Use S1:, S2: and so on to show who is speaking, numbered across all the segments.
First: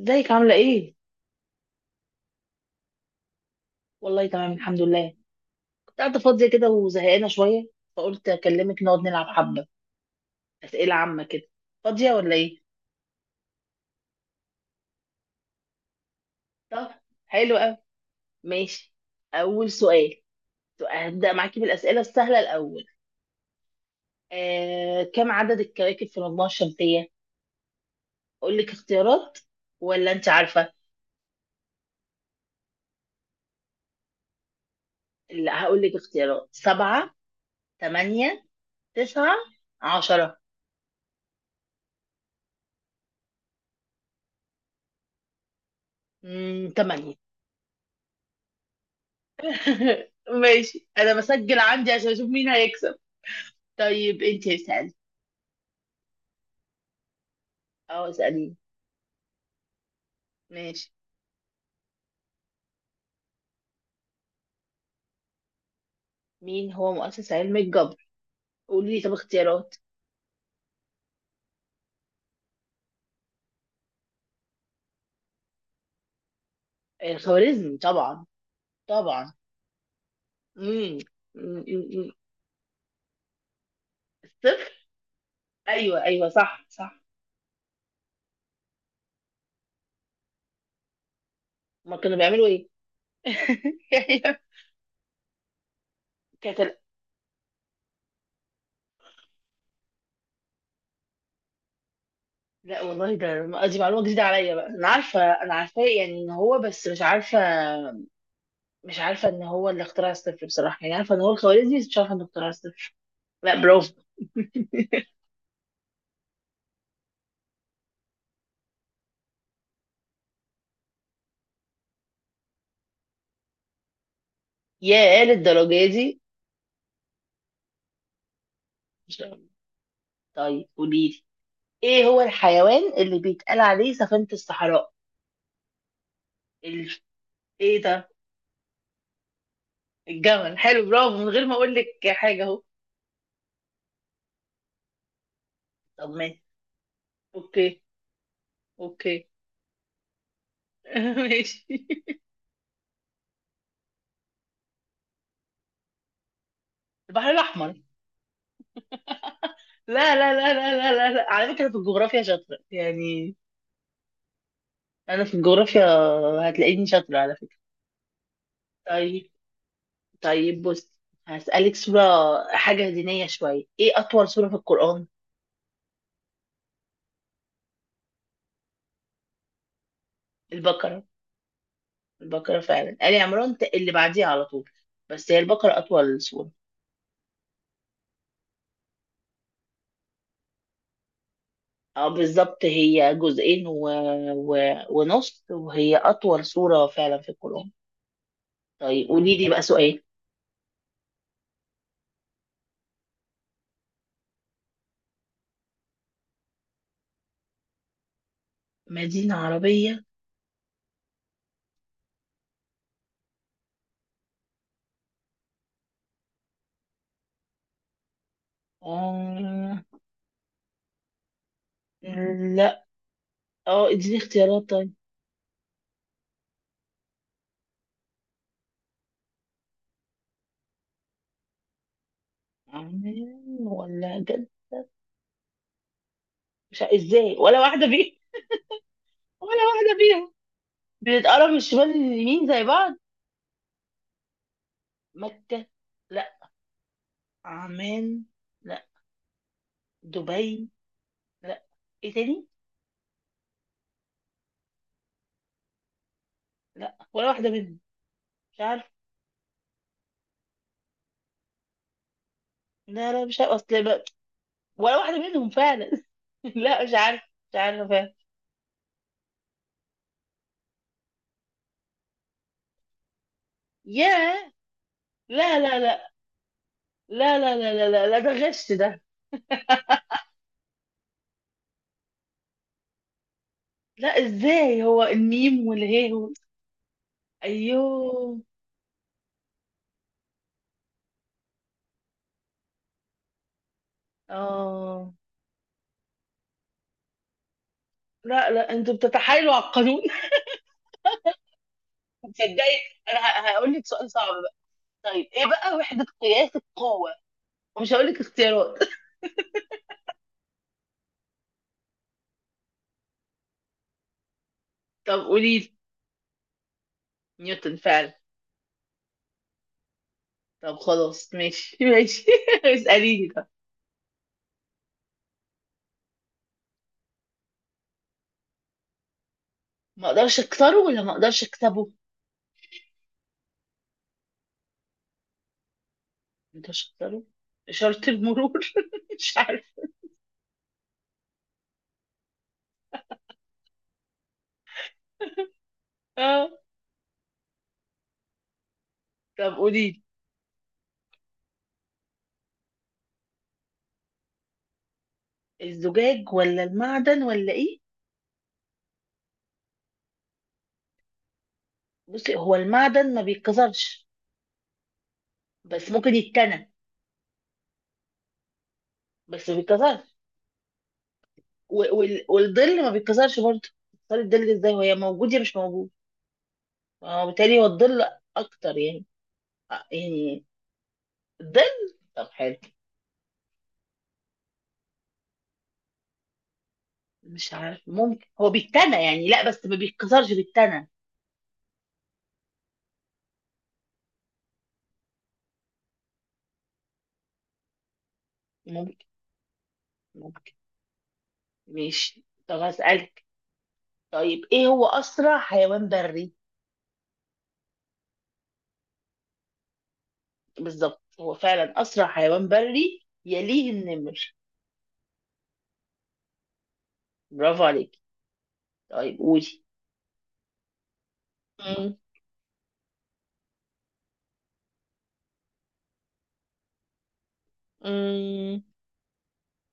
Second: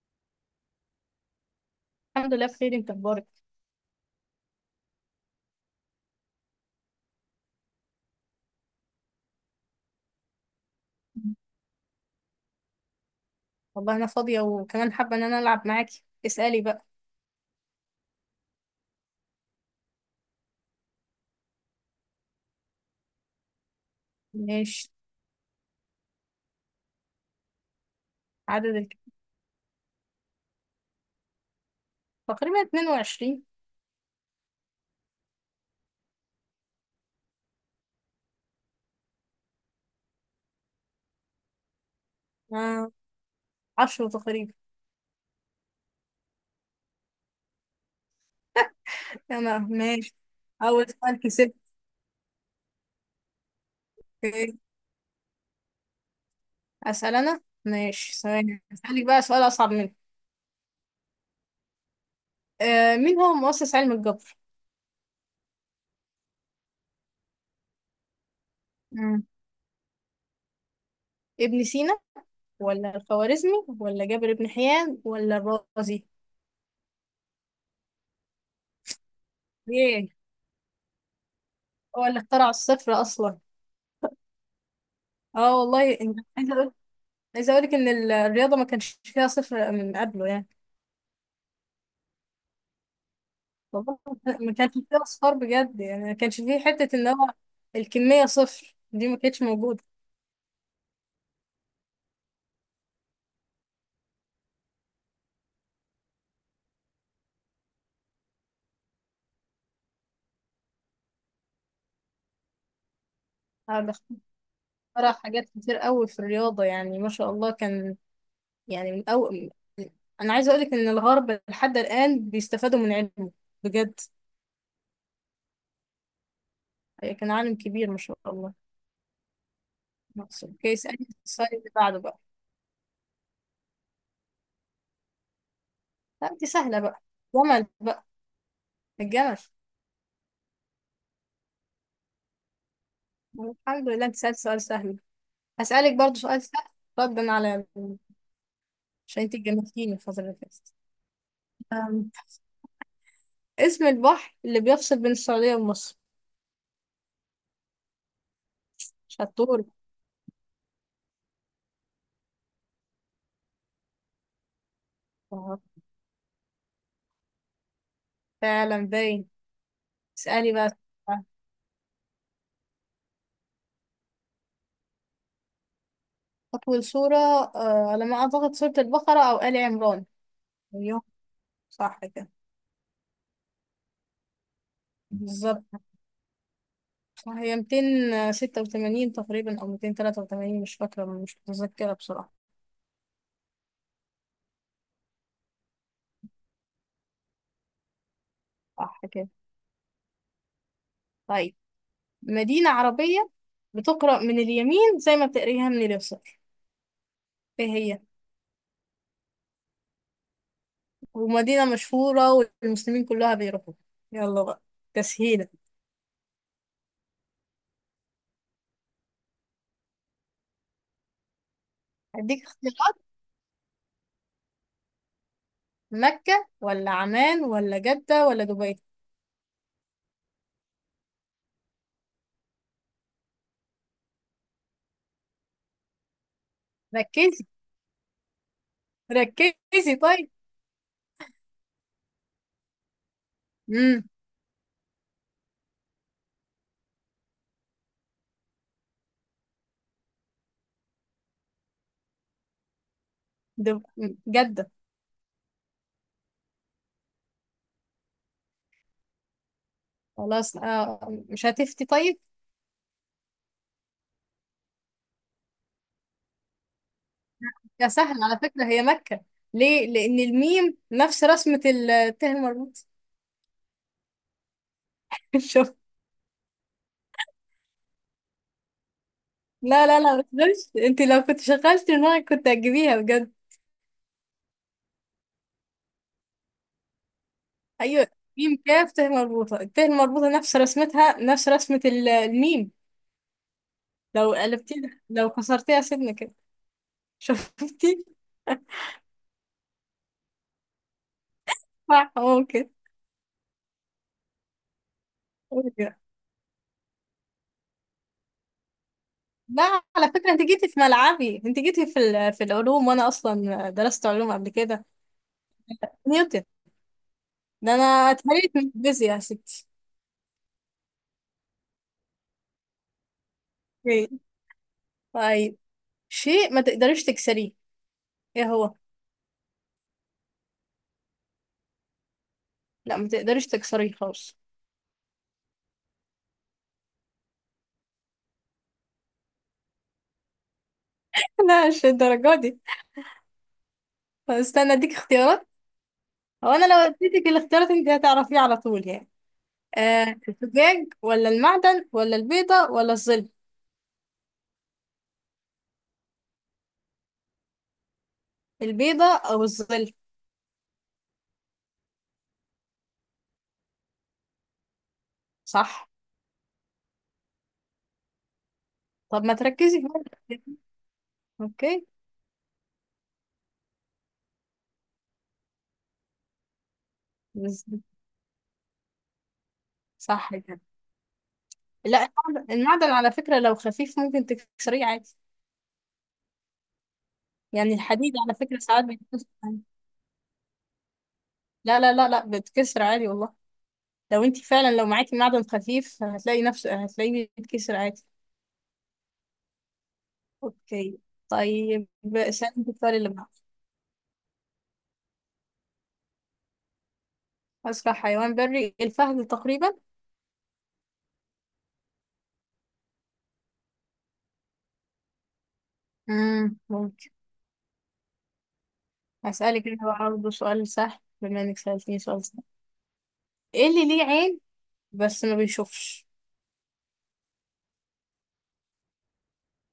S1: ازيك عاملة ايه؟
S2: الحمد لله بخير، انت اخبارك؟
S1: والله تمام الحمد لله. كنت قاعدة فاضية كده وزهقانة شوية، فقلت اكلمك نقعد نلعب حبة أسئلة عامة كده. فاضية ولا ايه؟
S2: والله انا فاضيه وكمان حابه ان انا العب معاكي. اسالي بقى.
S1: طب، حلو قوي. ماشي. أول سؤال، هبدأ معاكي بالأسئلة السهلة الأول.
S2: ماشي.
S1: كم عدد الكواكب في المجموعة الشمسية؟ أقول
S2: عدد
S1: لك
S2: الك...
S1: اختيارات ولا أنت عارفة؟
S2: تقريبا 22.
S1: لا، هقول لك اختيارات: سبعة، تمانية، تسعة، 10.
S2: آه. 10 تقريبا.
S1: تمانية.
S2: انا ماشي. اول
S1: ماشي، أنا
S2: سؤال كسبت.
S1: بسجل عندي عشان أشوف مين هيكسب. طيب انتي
S2: اوكي.
S1: اسألي.
S2: اسال انا
S1: اه
S2: ماشي
S1: اسألي.
S2: ثواني، اسالك بقى سؤال اصعب منه.
S1: ماشي.
S2: مين هو مؤسس علم الجبر؟
S1: مين هو مؤسس علم الجبر؟ قولي لي طب
S2: مم.
S1: اختيارات.
S2: ابن سينا ولا الخوارزمي ولا جابر بن حيان ولا الرازي؟
S1: الخوارزمي طبعا، طبعا.
S2: ايه،
S1: امم
S2: هو اللي اخترع الصفر اصلا.
S1: صفر.
S2: اه والله،
S1: ايوه
S2: انت
S1: ايوه،
S2: عايزه
S1: صح
S2: اقول.
S1: صح.
S2: عايزة أقولك إن الرياضة ما كانش فيها صفر من قبله يعني.
S1: ما كانوا بيعملوا ايه؟
S2: والله
S1: يعني
S2: ما كانش فيها أصفار بجد، يعني ما كانش فيه
S1: كانت ال-
S2: حتة إن هو الكمية صفر دي ما كانتش موجودة.
S1: لا والله، ده دي معلومة جديدة عليا بقى. انا عارفة، انا عارفاه يعني ان هو، بس مش عارفة. مش عارفة ان هو اللي اخترع الصفر بصراحة، يعني عارفة ان هو الخوارزمي بس مش عارفة انه اخترع الصفر. لا،
S2: أنا
S1: برافو.
S2: بختار حاجات كتير قوي في الرياضة، يعني ما شاء الله كان. يعني من أول. أنا عايزة أقولك إن الغرب لحد الآن بيستفادوا من علمه، بجد.
S1: ياه، للدرجة دي!
S2: كان عالم كبير ما شاء الله.
S1: مش-
S2: مصر.
S1: طيب
S2: أوكي، اسألني
S1: قولي لي،
S2: السؤال اللي بعده
S1: ايه
S2: بقى.
S1: هو الحيوان اللي بيتقال عليه سفينة الصحراء؟
S2: لا دي سهلة
S1: ال...
S2: بقى. جمل
S1: ايه
S2: بقى.
S1: ده؟
S2: الجمل.
S1: الجمل، حلو، برافو من غير ما اقول لك حاجة اهو.
S2: الحمد لله أنت سألت سؤال سهل. هسألك
S1: طب
S2: برضو سؤال
S1: ماشي.
S2: سهل. ردا على.
S1: اوكي
S2: عشان
S1: اوكي.
S2: انت جننتيني الفترة اللي فاتت.
S1: ماشي.
S2: أم، اسم البحر اللي بيفصل بين السعودية ومصر.
S1: البحر الاحمر.
S2: شطور.
S1: لا لا لا لا لا لا، لا. على فكرة في الجغرافيا شاطرة يعني، انا في
S2: آه،
S1: الجغرافيا هتلاقيني شاطرة على فكرة.
S2: فعلا باين.
S1: طيب.
S2: اسألي
S1: طيب
S2: بقى.
S1: بص، هسألك سورة، حاجة دينية شوية. ايه اطول سورة في القرآن؟
S2: أطول سورة، على ما أعتقد سورة البقرة أو آل عمران. أيوه،
S1: البقرة.
S2: صح كده.
S1: البقرة فعلا، آل عمران اللي بعديها على طول، بس هي
S2: بالظبط.
S1: البقرة اطول سورة.
S2: صح، هي 286 تقريبا أو 283، مش فاكرة، مش متذكرة
S1: اه
S2: بصراحة.
S1: بالظبط، هي جزئين و... ونص، وهي أطول سورة فعلا في القرآن.
S2: صح
S1: طيب
S2: كده.
S1: قولي لي بقى سؤال.
S2: طيب، مدينة عربية بتقرأ من اليمين زي ما بتقريها من اليسار، ايه هي؟
S1: مدينة عربية.
S2: ومدينة مشهورة والمسلمين كلها بيروحوا. يلا بقى، تسهيلة.
S1: آه...
S2: هديك
S1: لا،
S2: اختيارات.
S1: اه اديني اختيارات طيب.
S2: مكة ولا عمان ولا جدة ولا دبي؟
S1: عمان ولا جد، مش ع- ازاي
S2: ركزي
S1: ولا واحدة فيهم؟ ولا
S2: ركزي
S1: واحدة
S2: طيب.
S1: فيهم، بنتقرب من الشمال لليمين زي بعض.
S2: امم
S1: مكة، لا. عمان، لا. دبي، لا. ايه تاني؟
S2: دب... جدة.
S1: لا، ولا واحدة منهم. مش عارف.
S2: خلاص مش هتفتي طيب.
S1: لا لا، مش عارف، ولا واحدة منهم فعلا. لا مش عارف. مش
S2: يا
S1: عارفة.
S2: سهل، على فكرة هي مكة. ليه؟ لأن الميم نفس رسمة الته المربوط.
S1: ياه. لا
S2: شوف.
S1: لا لا لا لا لا لا لا، لا ده غش ده.
S2: لا لا لا، ما تقدرش. انت لو كنت شغلت دماغك كنت هتجيبيها بجد.
S1: لا، ازاي؟ هو الميم والهي ايوه.
S2: ايوه. ميم كاف ته مربوطة، الته المربوطة نفس رسمتها، نفس رسمة الميم. لو قلبتيه،
S1: اه،
S2: لو كسرتيها سنة كده. شفتي؟
S1: لا لا انتوا بتتحايلوا على القانون.
S2: صح، ممكن.
S1: تصدقي، انا هقول لك سؤال صعب بقى. طيب ايه بقى وحدة قياس القوة؟ ومش هقول لك اختيارات.
S2: لا على فكرة، انت جيتي في ملعبي، انت جيتي في في العلوم، وانا اصلا درست علوم قبل كده.
S1: طب قولي لي.
S2: نيوتن. ده
S1: نيوتن
S2: انا
S1: فعلا.
S2: اتهريت من الفيزياء يا ستي.
S1: طب خلاص ماشي. ماشي، اسأليني بقى.
S2: إيه. طيب، شيء ما تقدريش تكسريه، ايه هو؟
S1: ما اقدرش اكسره ولا ما اقدرش اكسبه؟
S2: لا، ما تقدريش تكسريه خالص.
S1: ما اقدرش اكسره. إشارة المرور. مش
S2: لا مش الدرجة دي. طب استنى اديك اختيارات. هو
S1: عارفة.
S2: انا لو اديتك الاختيارات انت هتعرفيه على طول يعني.
S1: طب قولي لي،
S2: الزجاج ولا المعدن ولا البيضة ولا الظل؟
S1: الزجاج ولا المعدن ولا ايه؟
S2: البيضة او الظل.
S1: بصي، هو المعدن ما بيتكسرش
S2: صح.
S1: بس ممكن يتكنى،
S2: طب ما
S1: بس ما
S2: تركزي في
S1: بيتكسرش.
S2: واحدة. اوكي.
S1: والظل ما بيتكسرش برضه، تكسري الظل ازاي وهي موجود يا مش موجود. اه بالتالي
S2: بس-
S1: هو الظل اكتر يعني.
S2: صح
S1: يعني
S2: كده.
S1: الظل،
S2: لا
S1: طب
S2: المعدن،
S1: حلو.
S2: المعدن على فكرة لو خفيف ممكن تكسريه عادي.
S1: مش
S2: يعني
S1: عارف
S2: الحديد
S1: ممكن
S2: على
S1: هو
S2: فكرة ساعات
S1: بيتنى
S2: بيتكسر
S1: يعني، لا
S2: عادي.
S1: بس ما بيتكسرش بيتنى.
S2: لا لا لا لا، بتكسر عادي والله. لو انت فعلا، لو معاكي معدن خفيف هتلاقي نفسه، هتلاقيه بيتكسر عادي.
S1: ممكن، ممكن.
S2: اوكي. طيب،
S1: ماشي. طب
S2: سألت السؤال اللي
S1: هسألك،
S2: بعده.
S1: طيب ايه هو اسرع حيوان بري؟
S2: أسرع حيوان بري الفهد تقريبا.
S1: بالظبط، هو فعلا أسرع حيوان بري، يليه النمر.
S2: ممكن.
S1: برافو عليك. طيب قولي.
S2: هسألك انا بقى برضه سؤال سهل بما انك
S1: مم.
S2: سألتني سؤال سهل. ايه اللي ليه عين بس ما بيشوفش؟
S1: مم.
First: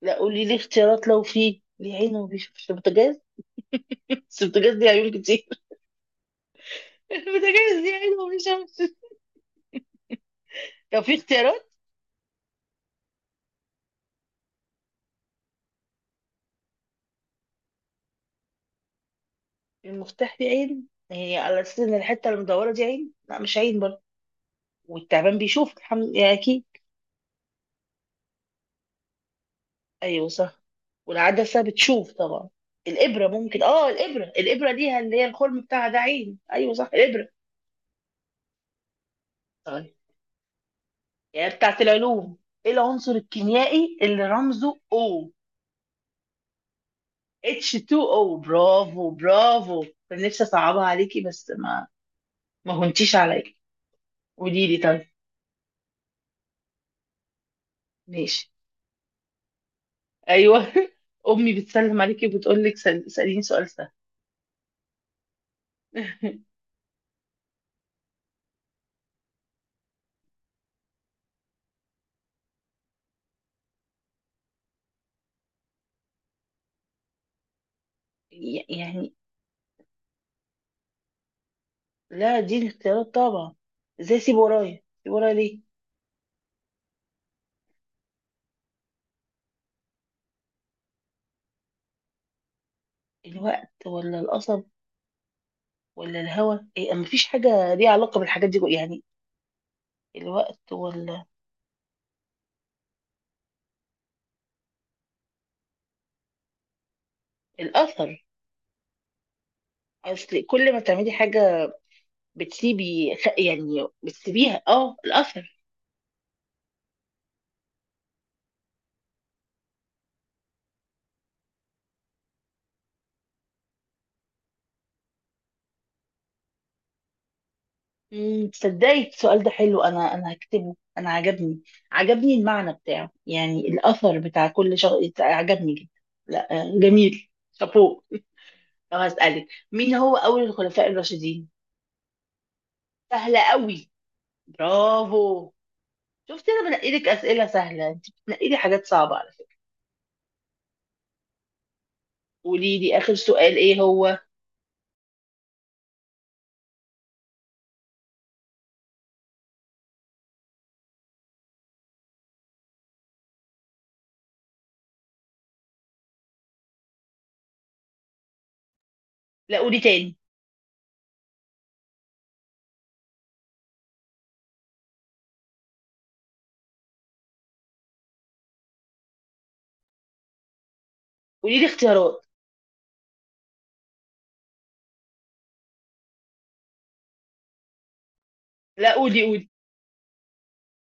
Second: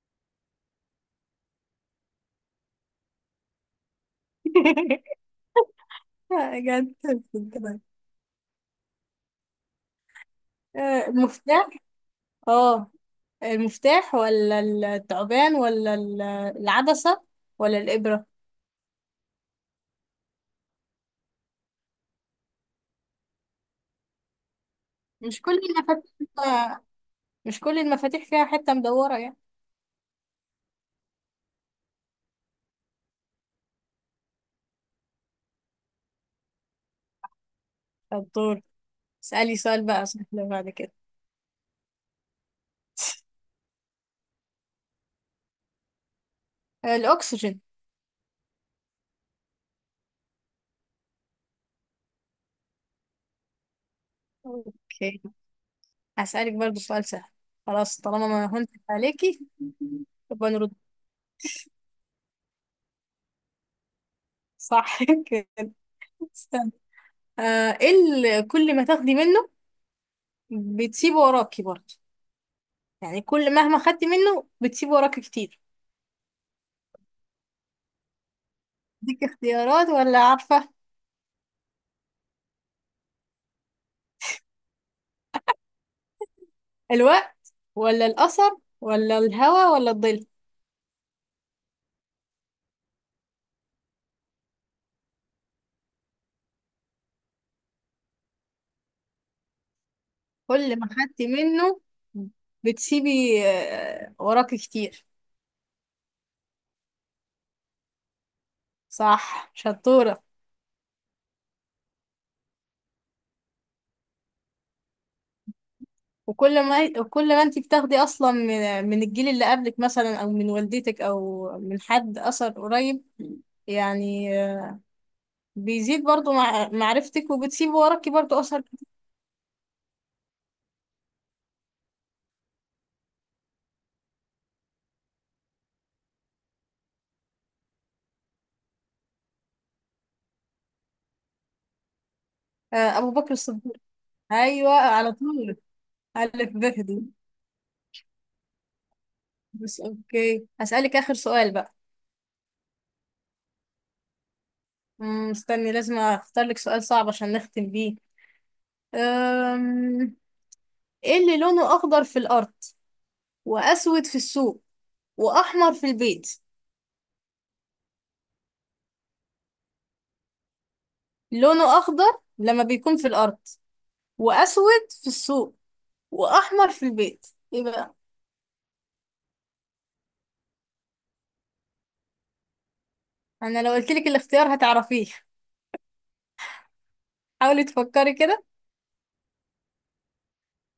S1: لا قولي لي اختيارات، لو في. ليه عين وما بيشوفش؟ البوتاجاز، بس البوتاجاز ليه عيون كتير.
S2: قاعد تهبل
S1: البوتاجاز
S2: كده.
S1: ليه عين وما بيشوفش. لو في
S2: المفتاح.
S1: اختيارات.
S2: اه المفتاح ولا التعبان ولا العدسة ولا الإبرة؟
S1: المفتاح ليه عين، هي على أساس إن الحتة المدورة دي عين، لا مش عين برضه. والتعبان
S2: مش كل
S1: بيشوف الحمد
S2: المفاتيح
S1: لله أكيد.
S2: مش كل المفاتيح فيها حتة مدورة يعني.
S1: أيوه صح. والعدسة بتشوف طبعا. الإبرة ممكن، الإبرة ليها اللي هي الخرم بتاعها، ده عين، أيوه صح الإبرة.
S2: الدور. اسألي سؤال
S1: طيب،
S2: بقى سهل بعد كده.
S1: يعني بتاعت العلوم. ايه العنصر الكيميائي اللي رمزه O؟
S2: الأكسجين.
S1: H2O، برافو برافو! كان نفسي اصعبها عليكي بس ما، ما هونتيش عليا. قولي لي طيب.
S2: اوكي، هسألك برضو سؤال سهل. خلاص، طالما ما
S1: ماشي.
S2: هنت عليكي يبقى
S1: ايوه.
S2: نرد.
S1: امي بتسلم عليكي وبتقول لك سأليني سؤال سهل.
S2: صح كده. استنى. ايه اللي كل ما تاخدي منه بتسيبه وراكي برضه؟ يعني كل مهما خدتي منه بتسيب وراك كتير.
S1: يعني.
S2: ديك اختيارات ولا عارفة؟
S1: لا دي الاختيارات طبعا. ازاي اسيب ورايا، اسيب ورايا ليه؟
S2: الوقت ولا الأثر ولا الهوى ولا الظل؟
S1: الوقت ولا القصب ولا الهوا، ايه؟ ما فيش حاجه ليها علاقه بالحاجات دي، يعني الوقت
S2: كل ما
S1: ولا
S2: خدتي منه بتسيبي وراك كتير.
S1: الاثر.
S2: صح، شطورة.
S1: اصل كل ما تعملي حاجه، بتسيبي يعني بتسيبيها، اه الاثر.
S2: وكل ما انتي بتاخدي أصلا من الجيل اللي قبلك، مثلا أو من والدتك أو من حد أثر قريب، يعني بيزيد برضو مع معرفتك وبتسيب وراكي برضو
S1: امم،
S2: أثر كتير.
S1: تصدقي السؤال ده حلو، انا هكتبه. انا عجبني، عجبني المعنى بتاعه، يعني الاثر بتاع كل شخص. عجبني جدا. لا جميل شابوه. لو هسألك، مين هو اول الخلفاء الراشدين؟
S2: أبو بكر
S1: سهلة
S2: الصديق.
S1: قوي.
S2: أيوة على
S1: برافو.
S2: طول.
S1: شفتي؟
S2: ألف ب
S1: انا بنقي
S2: دي.
S1: لك اسئله سهله، انت بتنقي لي حاجات صعبه على فكره.
S2: بس أوكي، هسألك آخر سؤال بقى.
S1: قولي لي اخر سؤال ايه هو.
S2: استني لازم أختار لك سؤال صعب عشان نختم بيه. أم... إيه اللي لونه أخضر في الأرض وأسود في السوق وأحمر في البيت؟
S1: لا قولي تاني.
S2: لونه أخضر لما بيكون في الأرض، وأسود في السوق، وأحمر في البيت. إيه بقى؟
S1: قولي لي اختيارات.
S2: أنا لو قلت لك الاختيار هتعرفيه. حاولي تفكري كده.
S1: لا قولي قولي.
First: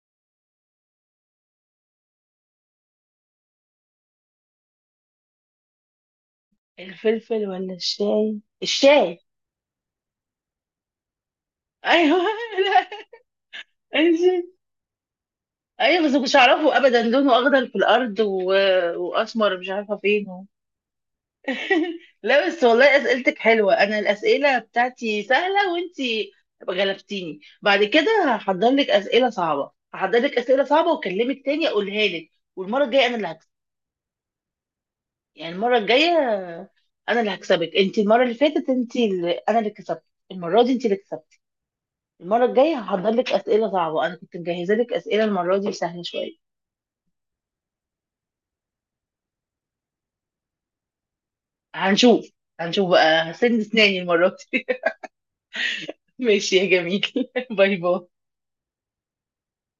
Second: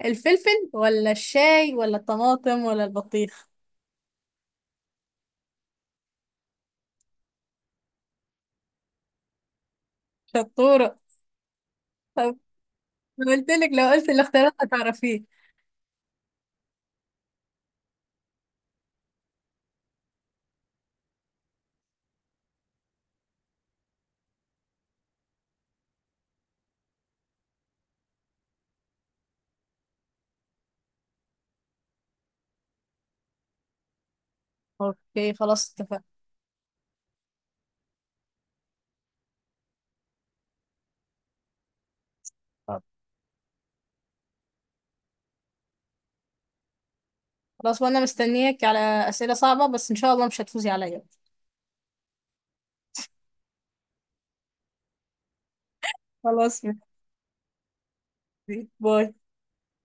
S2: الفلفل ولا الشاي ولا الطماطم ولا البطيخ؟
S1: الفلفل ولا الشاي؟ الشاي.
S2: شطورة.
S1: ايوه
S2: طب
S1: لا.
S2: قلت لك لو قلت
S1: انزل.
S2: الاختيارات هتعرفيه.
S1: ايوه بس ما كنتش اعرفه ابدا، لونه اخضر في الارض واسمر مش عارفه فين لا بس والله اسئلتك حلوه، انا الاسئله بتاعتي سهله وانتي غلبتيني. بعد كده هحضر لك اسئله صعبه، هحضر لك اسئله صعبه واكلمك تاني اقولها لك. والمره الجايه انا اللي هكسب.
S2: اوكي
S1: يعني
S2: خلاص،
S1: المره
S2: اتفقنا.
S1: الجايه انا اللي هكسبك انت. المره اللي فاتت انت اللي... انا اللي كسبت. المره دي انت اللي كسبت. المره الجايه هحضر لك اسئله صعبه، انا كنت مجهزه لك اسئله المره دي سهله شويه.
S2: خلاص، وانا مستنياك على اسئلة صعبة، بس ان شاء الله مش هتفوزي عليا.
S1: هنشوف، هنشوف بقى، هسن اسناني المرة دي. ماشي يا
S2: خلاص، ميرسي.
S1: جميل. باي باي.
S2: باي